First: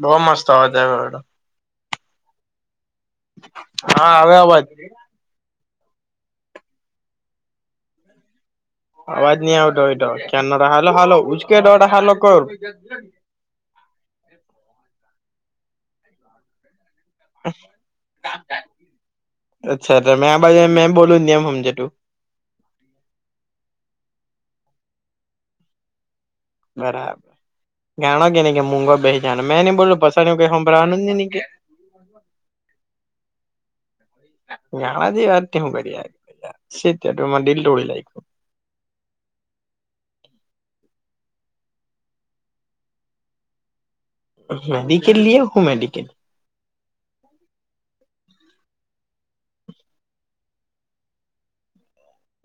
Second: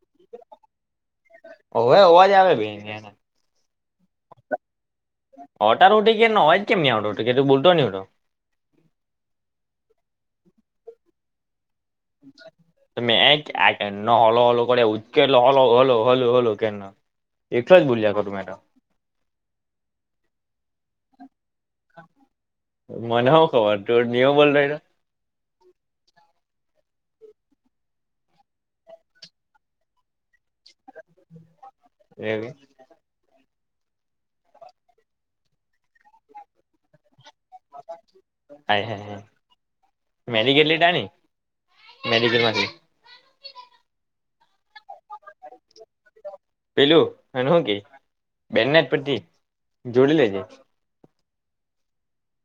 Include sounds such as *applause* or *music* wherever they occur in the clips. બહ મસ્ત આવ તો હવે અવાજ આવે બે હા આવે અવાજ ઓટાર ઉઠી કે ન હોય કેમ આો કે તું બોલતો નો અવાજ ન આવ તોો એટ કેન હાલ હાલ ઉજકેટ હાલો કર એ કે હલો હલો કર ઉચકેલો હલો હલો હલ હલો કે એકલો જ બોલ્યા કરું મેં તો અચ્છા મે આ બા મે બોલ એમ સમજટું મને હો ખબર તો નિયમ બોલ રે બરાબર જાણો કે નહી કે મૂગો બે જાણો મેં નઈ બોલું પસ હોમભરાવાનું નઈ ગાંડા જેવી વાત કેમ કરી આજ છે ત તોમાં દિલ તોડી નાખ્યું હા મેડીગેટ લીટ મેગેટ માંથી મેડિકલ લ હું મેડિકલ પેલું અને હું કે બેનના જ પરથી જોડી લેજે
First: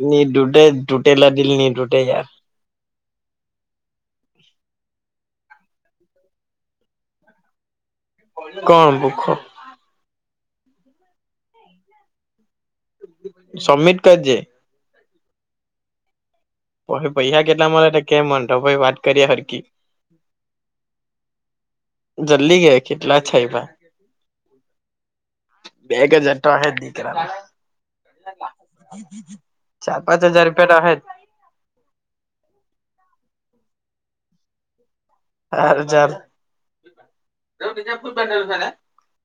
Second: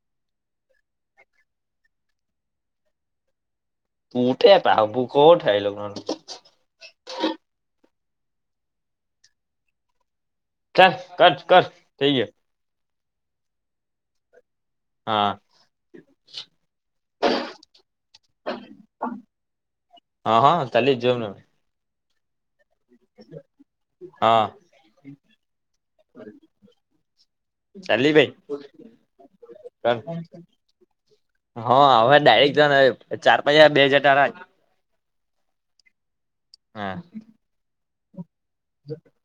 નની ડુટે તૂટેલા દલ નની ડૂુટે ાર ઉઠે પ હ ભુ કોઠ આાય લગ્ન કોણ ભખર ચાલ કર કર થઈે સબમિટ કરજ હા પૈસા કેટલા મળે તો કેમ મતો ભાઈ વાત કરીએ હરકી હા હા તાલે જવમ નમે જલ્દી ગયા કેટલા છે એ ભાઈ હા બેગ હજાર તો દીકરા ચાલી ભાઈ ચાર પાંચ હજાર રૂપિયા તો અહેજ હા હવે ડાયરેક્ટ ચાર પછ બે હજાર ટારા હારું ચાલ હા *unintelligible* *inaudible*